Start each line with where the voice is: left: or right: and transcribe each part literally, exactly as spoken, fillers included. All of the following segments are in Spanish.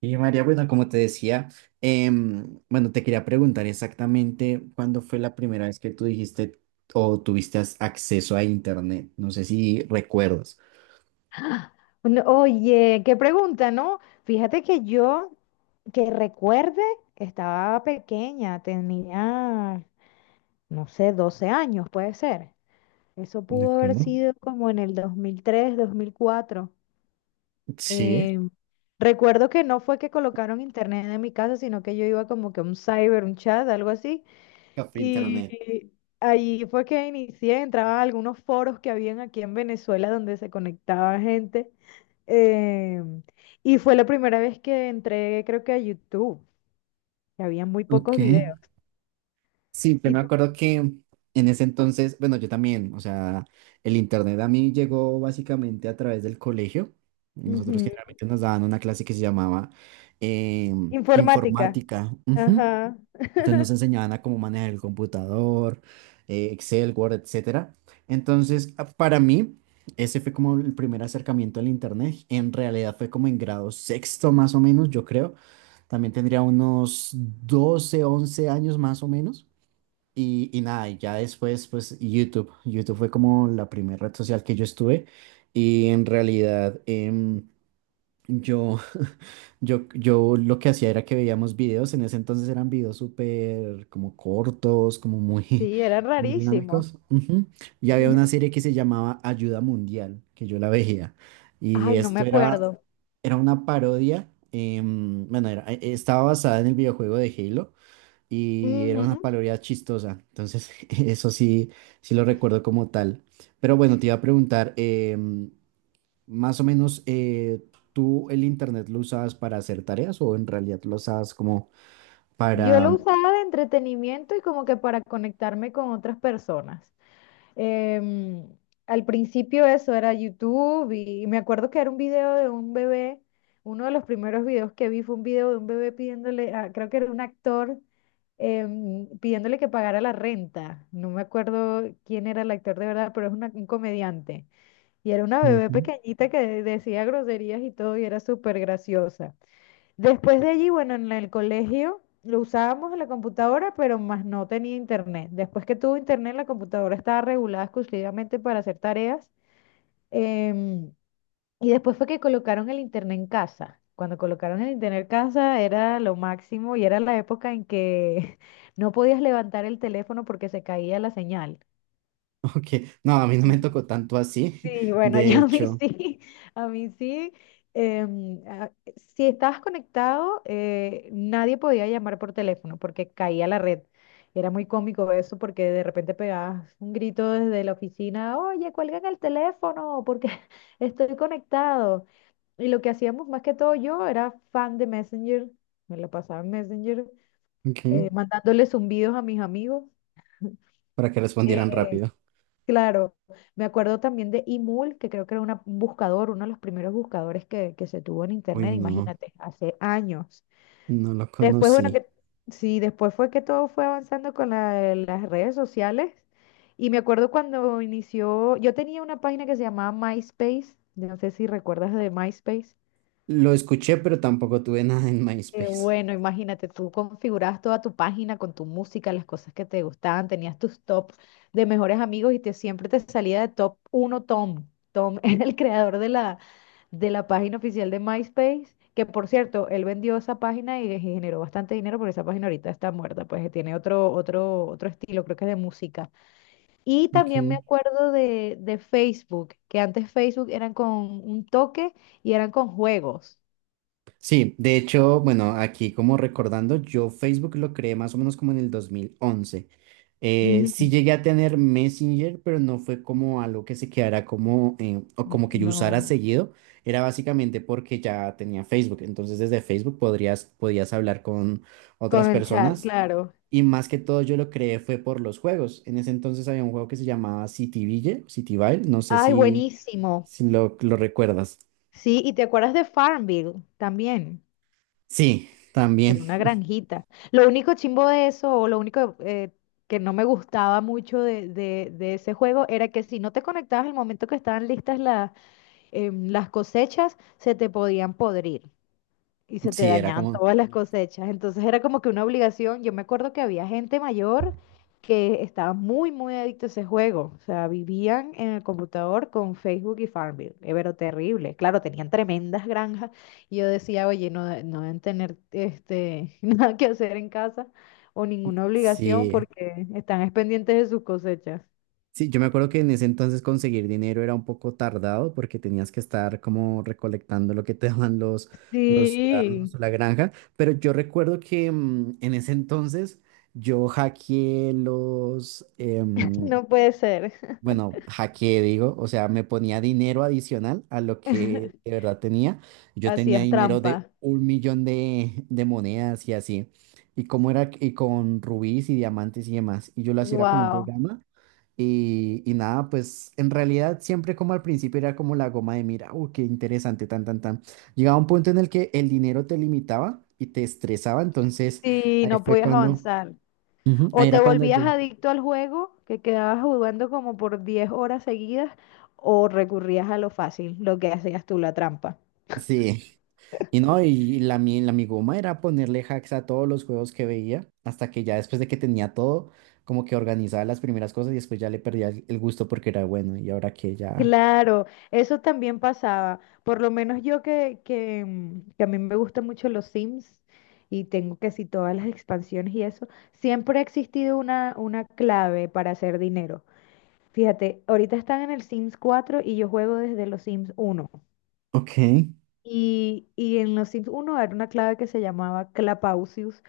right: Y María, bueno, como te decía, em, bueno, te quería preguntar exactamente cuándo fue la primera vez que tú dijiste o tuviste as- acceso a Internet. No sé si recuerdas.
left: No, oye, qué pregunta, ¿no? Fíjate que yo, que recuerde, estaba pequeña, tenía, no sé, doce años, puede ser. Eso
right: ¿De
left: pudo haber
right: acuerdo?
left: sido como en el dos mil tres, dos mil cuatro.
right: Sí.
left: Eh, Recuerdo que no fue que colocaron internet en mi casa, sino que yo iba como que a un cyber, un chat, algo así.
right: Café
left: Y
right: Internet.
left: allí fue que inicié, entraba a algunos foros que habían aquí en Venezuela donde se conectaba gente. Eh, y fue la primera vez que entré, creo que a YouTube, que había muy
right: Ok.
left: pocos videos.
right: Sí, pero
left: ¿Y
right: me
left: tú?
right: acuerdo que en ese entonces, bueno, yo también, o sea, el Internet a mí llegó básicamente a través del colegio. Nosotros
left: Ujú.
right: generalmente nos daban una clase que se llamaba em,
left: Informática.
right: informática. Ujú.
left: Ajá.
right: Entonces nos enseñaban a cómo manejar el computador, eh, Excel, Word, etcétera. Entonces, a- para mí, ese fue como el primer acercamiento al Internet. En realidad fue como en grado sexto más o menos, yo creo. También tendría unos doce, once años más o menos. Y, y nada, y ya después, pues YouTube. YouTube fue como la primera red social que yo estuve. Y en realidad, em, yo yo, yo lo que hacía era que veíamos videos, en ese entonces eran videos súper como cortos, como muy,
left: Sí, era
right: muy
left: rarísimo.
right: dinámicos. Ujú. Y había una serie que se llamaba Ayuda Mundial, que yo la veía. Y
left: Ay, no me
right: esto era,
left: acuerdo.
right: era una parodia, em, bueno, era- eh, estaba basada en el videojuego de Halo y era una
left: Ujú.
right: parodia chistosa. Entonces, eso sí, sí lo recuerdo como tal. Pero bueno, te iba a preguntar, em, más o menos, eh, ¿tú el internet lo usabas para hacer tareas o en realidad lo usabas como
left: Yo lo
right: para...
left: usaba de entretenimiento y como que para conectarme con otras personas. Em, Al principio eso era YouTube y, y me acuerdo que era un video de un bebé, uno de los primeros videos que vi fue un video de un bebé pidiéndole, a- creo que era un actor, em, pidiéndole que pagara la renta. No me acuerdo quién era el actor de verdad, pero es una- un comediante. Y era una bebé
right: Ujú.
left: pequeñita que decía groserías y todo y era súper graciosa. Después de allí, bueno, en el colegio lo usábamos en la computadora, pero más no tenía internet. Después que tuvo internet, la computadora estaba regulada exclusivamente para hacer tareas. em, y después fue que colocaron el internet en casa. Cuando colocaron el internet en casa era lo máximo y era la época en que no podías levantar el teléfono porque se caía la señal.
right: Ok, no, a mí no me tocó tanto así,
left: Sí, bueno,
right: de
left: yo a mí
right: hecho,
left: sí, a mí sí. em, a- si estabas conectado, eh, nadie podía llamar por teléfono porque caía la red. Era muy cómico eso porque de repente pegabas un grito desde la oficina, oye, cuelgan el teléfono porque estoy conectado. Y lo que hacíamos más que todo, yo era fan de Messenger, me la pasaba en Messenger,
right: ok,
left: eh, mandándole zumbidos a mis amigos.
right: para que respondieran
left: Eh,
right: rápido.
left: Claro, me acuerdo también de Imul, que creo que era una- un buscador, uno de los primeros buscadores que, que se tuvo en
right: Uy,
left: internet,
right: no,
left: imagínate, hace años.
right: no lo
left: Después, bueno,
right: conocí.
left: que sí, después fue que todo fue avanzando con la- las redes sociales. Y me acuerdo cuando inició, yo tenía una página que se llamaba MySpace, no sé si recuerdas de MySpace.
right: Lo escuché, pero tampoco tuve nada en
left: Qué
right: MySpace.
left: bueno, imagínate, tú configurabas toda tu página con tu música, las cosas que te gustaban, tenías tus top de mejores amigos y te siempre te salía de top uno Tom. Tom era el creador de la, de la página oficial de MySpace, que por cierto, él vendió esa página y generó bastante dinero, porque esa página ahorita está muerta, pues tiene otro, otro, otro estilo, creo que es de música. Y también me
right: Ok.
left: acuerdo de, de Facebook, que antes Facebook eran con un toque y eran con juegos.
right: Sí, de hecho, bueno, aquí como recordando, yo Facebook lo creé más o menos como en el dos mil once. Eh, sí
left: Ujú.
right: llegué a tener Messenger, pero no fue como algo que se quedara como, eh, o como que yo usara
left: No.
right: seguido. Era básicamente porque ya tenía Facebook. Entonces desde Facebook podrías, podías hablar con
left: Con
right: otras
left: el chat,
right: personas.
left: claro.
right: Y más que todo yo lo creé fue por los juegos. En ese entonces había un juego que se llamaba Cityville, Cityville, no sé
left: Ay,
right: si,
left: buenísimo.
right: si lo, lo recuerdas.
left: Sí, y te acuerdas de Farmville también,
right: Sí,
left: que era
right: también.
left: una granjita. Lo único chimbo de eso, o lo único eh, que no me gustaba mucho de, de- de ese juego, era que si no te conectabas al momento que estaban listas la- em, las cosechas, se te podían podrir. Y se te
right: Sí, era
left: dañaban
right: como...
left: todas las cosechas. Entonces era como que una obligación. Yo me acuerdo que había gente mayor que estaba muy, muy adicto a ese juego. O sea, vivían en el computador con Facebook y Farmville. Eh, Pero terrible. Claro, tenían tremendas granjas. Y yo decía, oye, no, de- no deben tener este, nada que hacer en casa o ninguna obligación
right: Sí,
left: porque están es pendientes de sus cosechas.
right: sí, yo me acuerdo que en ese entonces conseguir dinero era un poco tardado porque tenías que estar como recolectando lo que te daban los, los ciudadanos
left: Sí,
right: o la granja, pero yo recuerdo que mm, en ese entonces yo hackeé los, em,
left: no puede ser.
right: bueno, hackeé digo, o sea, me ponía dinero adicional a lo que de verdad tenía. Yo tenía
left: Hacías
right: dinero de
left: trampa.
right: un millón de, de monedas y así. Y cómo era, y con rubíes y diamantes y demás. Y yo lo hacía era con un
left: Wow.
right: programa y, y nada, pues en realidad siempre como al principio era como la goma de mira, uh, qué interesante, tan, tan, tan. Llegaba un punto en el que el dinero te limitaba y te estresaba, entonces
left: Sí,
right: ahí
left: no
right: fue
left: podías
right: cuando,
left: avanzar.
right: ujú, ahí
left: O te
right: era cuando
left: volvías
right: yo,
left: adicto al juego, que quedabas jugando como por diez horas seguidas, o recurrías a lo fácil, lo que hacías tú, la trampa.
right: sí, y no, y la, mi- la mi goma era ponerle hacks a todos los juegos que veía, hasta que ya después de que tenía todo, como que organizaba las primeras cosas y después ya le perdía el el gusto porque era bueno, y ahora que ya,
left: Claro, eso también pasaba. Por lo menos yo que, que, mm, que a mí me gustan mucho los Sims y tengo que si todas las expansiones y eso, siempre ha existido una, una clave para hacer dinero. Fíjate, ahorita están en el Sims cuatro y yo juego desde los Sims uno.
right: ok,
left: Y, y en los Sims uno era una clave que se llamaba Clapausius.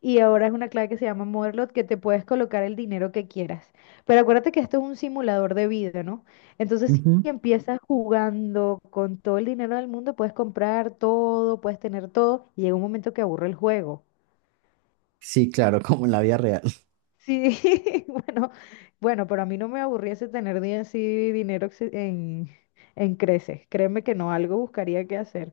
left: Y ahora es una clave que se llama Motherlode que te puedes colocar el dinero que quieras. Pero acuérdate que esto es un simulador de vida, ¿no? Entonces,
right: ujú.
left: si empiezas jugando con todo el dinero del mundo, puedes comprar todo, puedes tener todo, y llega un momento que aburre el juego.
right: Sí, claro, como en la vida real.
left: Sí, bueno, bueno, pero a mí no me aburriese tener di- así dinero exce- en, en creces. Créeme que no, algo buscaría que hacer.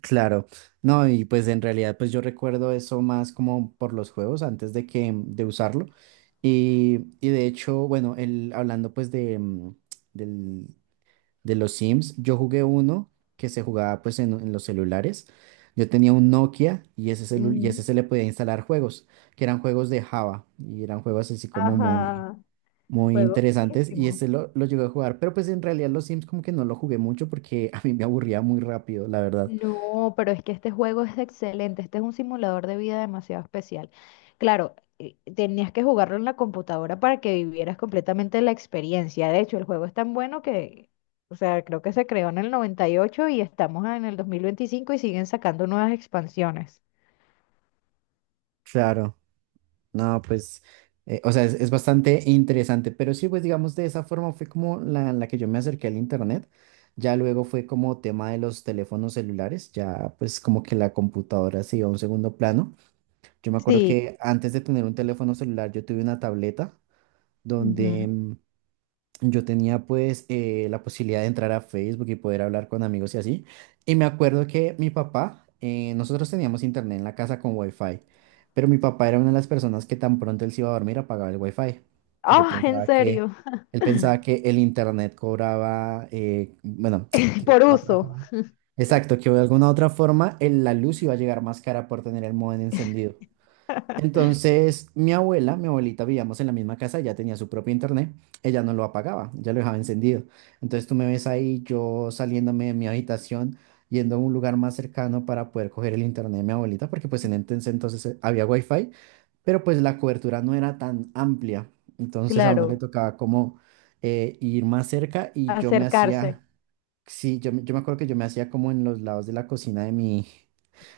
right: Claro, no, y pues en realidad pues yo recuerdo eso más como por los juegos antes de que mm, de usarlo y, y de hecho, bueno, el, hablando pues de, mm, del- de los Sims, yo jugué uno que se jugaba pues en, en, los celulares, yo tenía un Nokia y ese, celu- y ese
left: Mm.
right: se le podía instalar juegos, que eran juegos de Java y eran juegos así como muy,
left: Ajá,
right: muy
left: juego.
right: interesantes y ese lo, lo llegué a jugar, pero pues en realidad los Sims como que no lo jugué mucho porque a mí me aburría muy rápido, la verdad.
left: No, pero es que este juego es excelente. Este es un simulador de vida demasiado especial. Claro, eh, tenías que jugarlo en la computadora para que vivieras completamente la experiencia. De hecho, el juego es tan bueno que, o sea, creo que se creó en el noventa y ocho y ocho y estamos en el dos mil veinticinco y siguen sacando nuevas expansiones.
right: Claro. No, pues, eh, o sea, es, es bastante interesante, pero sí, pues digamos, de esa forma fue como la, la que yo me acerqué al internet, ya luego fue como tema de los teléfonos celulares, ya pues como que la computadora se iba a un segundo plano. Yo me acuerdo
left: Sí.
right: que antes de tener un teléfono celular yo tuve una tableta
left: Ujú.
right: donde mm, yo tenía pues eh, la posibilidad de entrar a Facebook y poder hablar con amigos y así. Y me acuerdo que mi papá, eh, nosotros teníamos internet en la casa con wifi, pero mi papá era una de las personas que tan pronto él se iba a dormir apagaba el wifi, porque
left: Ah, ¿en
right: pensaba que,
left: serio?
right: él pensaba que el internet cobraba, eh, bueno,
left: Por uso,
right: exacto, que de alguna otra forma el- la luz iba a llegar más cara por tener el módem encendido. Entonces, mi abuela, mi abuelita, vivíamos en la misma casa, ella tenía su propio internet, ella no lo apagaba, ya lo dejaba encendido. Entonces, tú me ves ahí, yo saliéndome de mi habitación, yendo a un lugar más cercano para poder coger el internet de mi abuelita, porque pues en ese entonces eh, había wifi, pero pues la cobertura no era tan amplia. Entonces, a uno le
left: claro,
right: tocaba como eh, ir más cerca y yo me
left: acercarse.
right: hacía, sí, yo, me- yo me acuerdo que yo me hacía como en los lados de la cocina de mi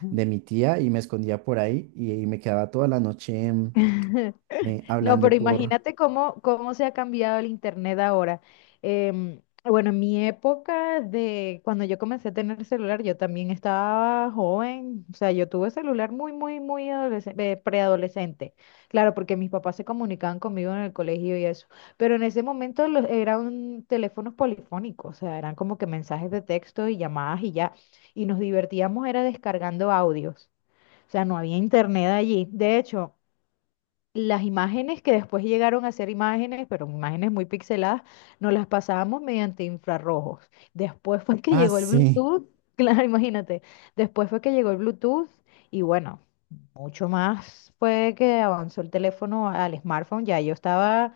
right: de mi tía y me escondía por ahí y, y me quedaba toda la noche em, eh,
left: No, pero
right: hablando por...
left: imagínate cómo, cómo se ha cambiado el internet ahora. Em, bueno, en mi época de cuando yo comencé a tener celular, yo también estaba joven, o sea, yo tuve celular muy, muy, muy adolesc- eh, preadolescente. Claro, porque mis papás se comunicaban conmigo en el colegio y eso. Pero en ese momento los, eran teléfonos polifónicos, o sea, eran como que mensajes de texto y llamadas y ya. Y nos divertíamos era descargando audios. O sea, no había internet allí. De hecho, las imágenes que después llegaron a ser imágenes, pero imágenes muy pixeladas, nos las pasábamos mediante infrarrojos. Después fue que
right: Ah,
left: llegó el
right: sí,
left: Bluetooth, claro, imagínate, después fue que llegó el Bluetooth y bueno, mucho más fue que avanzó el teléfono al smartphone, ya yo estaba,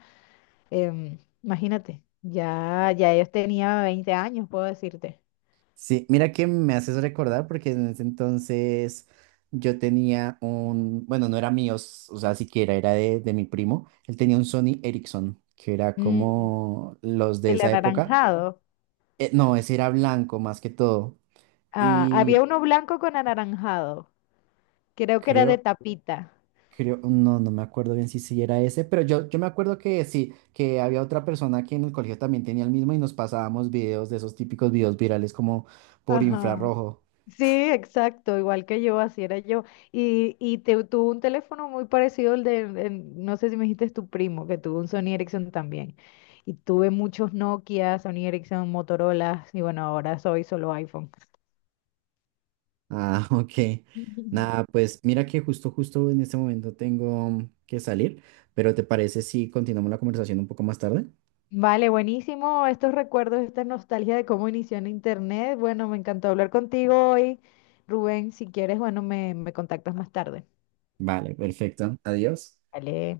left: em, imagínate, ya, ya yo tenía veinte años, puedo decirte.
right: sí, mira que me haces recordar porque en ese entonces yo tenía un, bueno, no era mío, s- o sea, siquiera era de, de mi primo, él tenía un Sony Ericsson, que era
left: Mm,
right: como los de
left: el
right: esa época.
left: anaranjado.
right: Eh, no, ese era blanco más que todo
left: Ah, había
right: y
left: uno blanco con anaranjado, creo que era de
right: creo...
left: tapita.
right: Creo, no, no me acuerdo bien si si era ese, pero yo, yo me acuerdo que sí, que había otra persona que en el colegio también tenía el mismo y nos pasábamos videos de esos típicos videos virales como por
left: Ajá.
right: infrarrojo.
left: Sí, exacto, igual que yo, así era yo. Y, y te, tuvo un teléfono muy parecido al de, en- no sé si me dijiste es tu primo, que tuvo un Sony Ericsson también. Y tuve muchos Nokia, Sony Ericsson, Motorola, y bueno, ahora soy solo iPhone.
right: Ah, ok. Nada, pues mira que justo, justo en este momento tengo que salir, pero ¿te parece si continuamos la conversación un poco más tarde?
left: Vale, buenísimo estos recuerdos, esta nostalgia de cómo inició en Internet. Bueno, me encantó hablar contigo hoy. Rubén, si quieres, bueno, me, me contactas más tarde.
right: Vale, perfecto. Adiós.
left: Vale.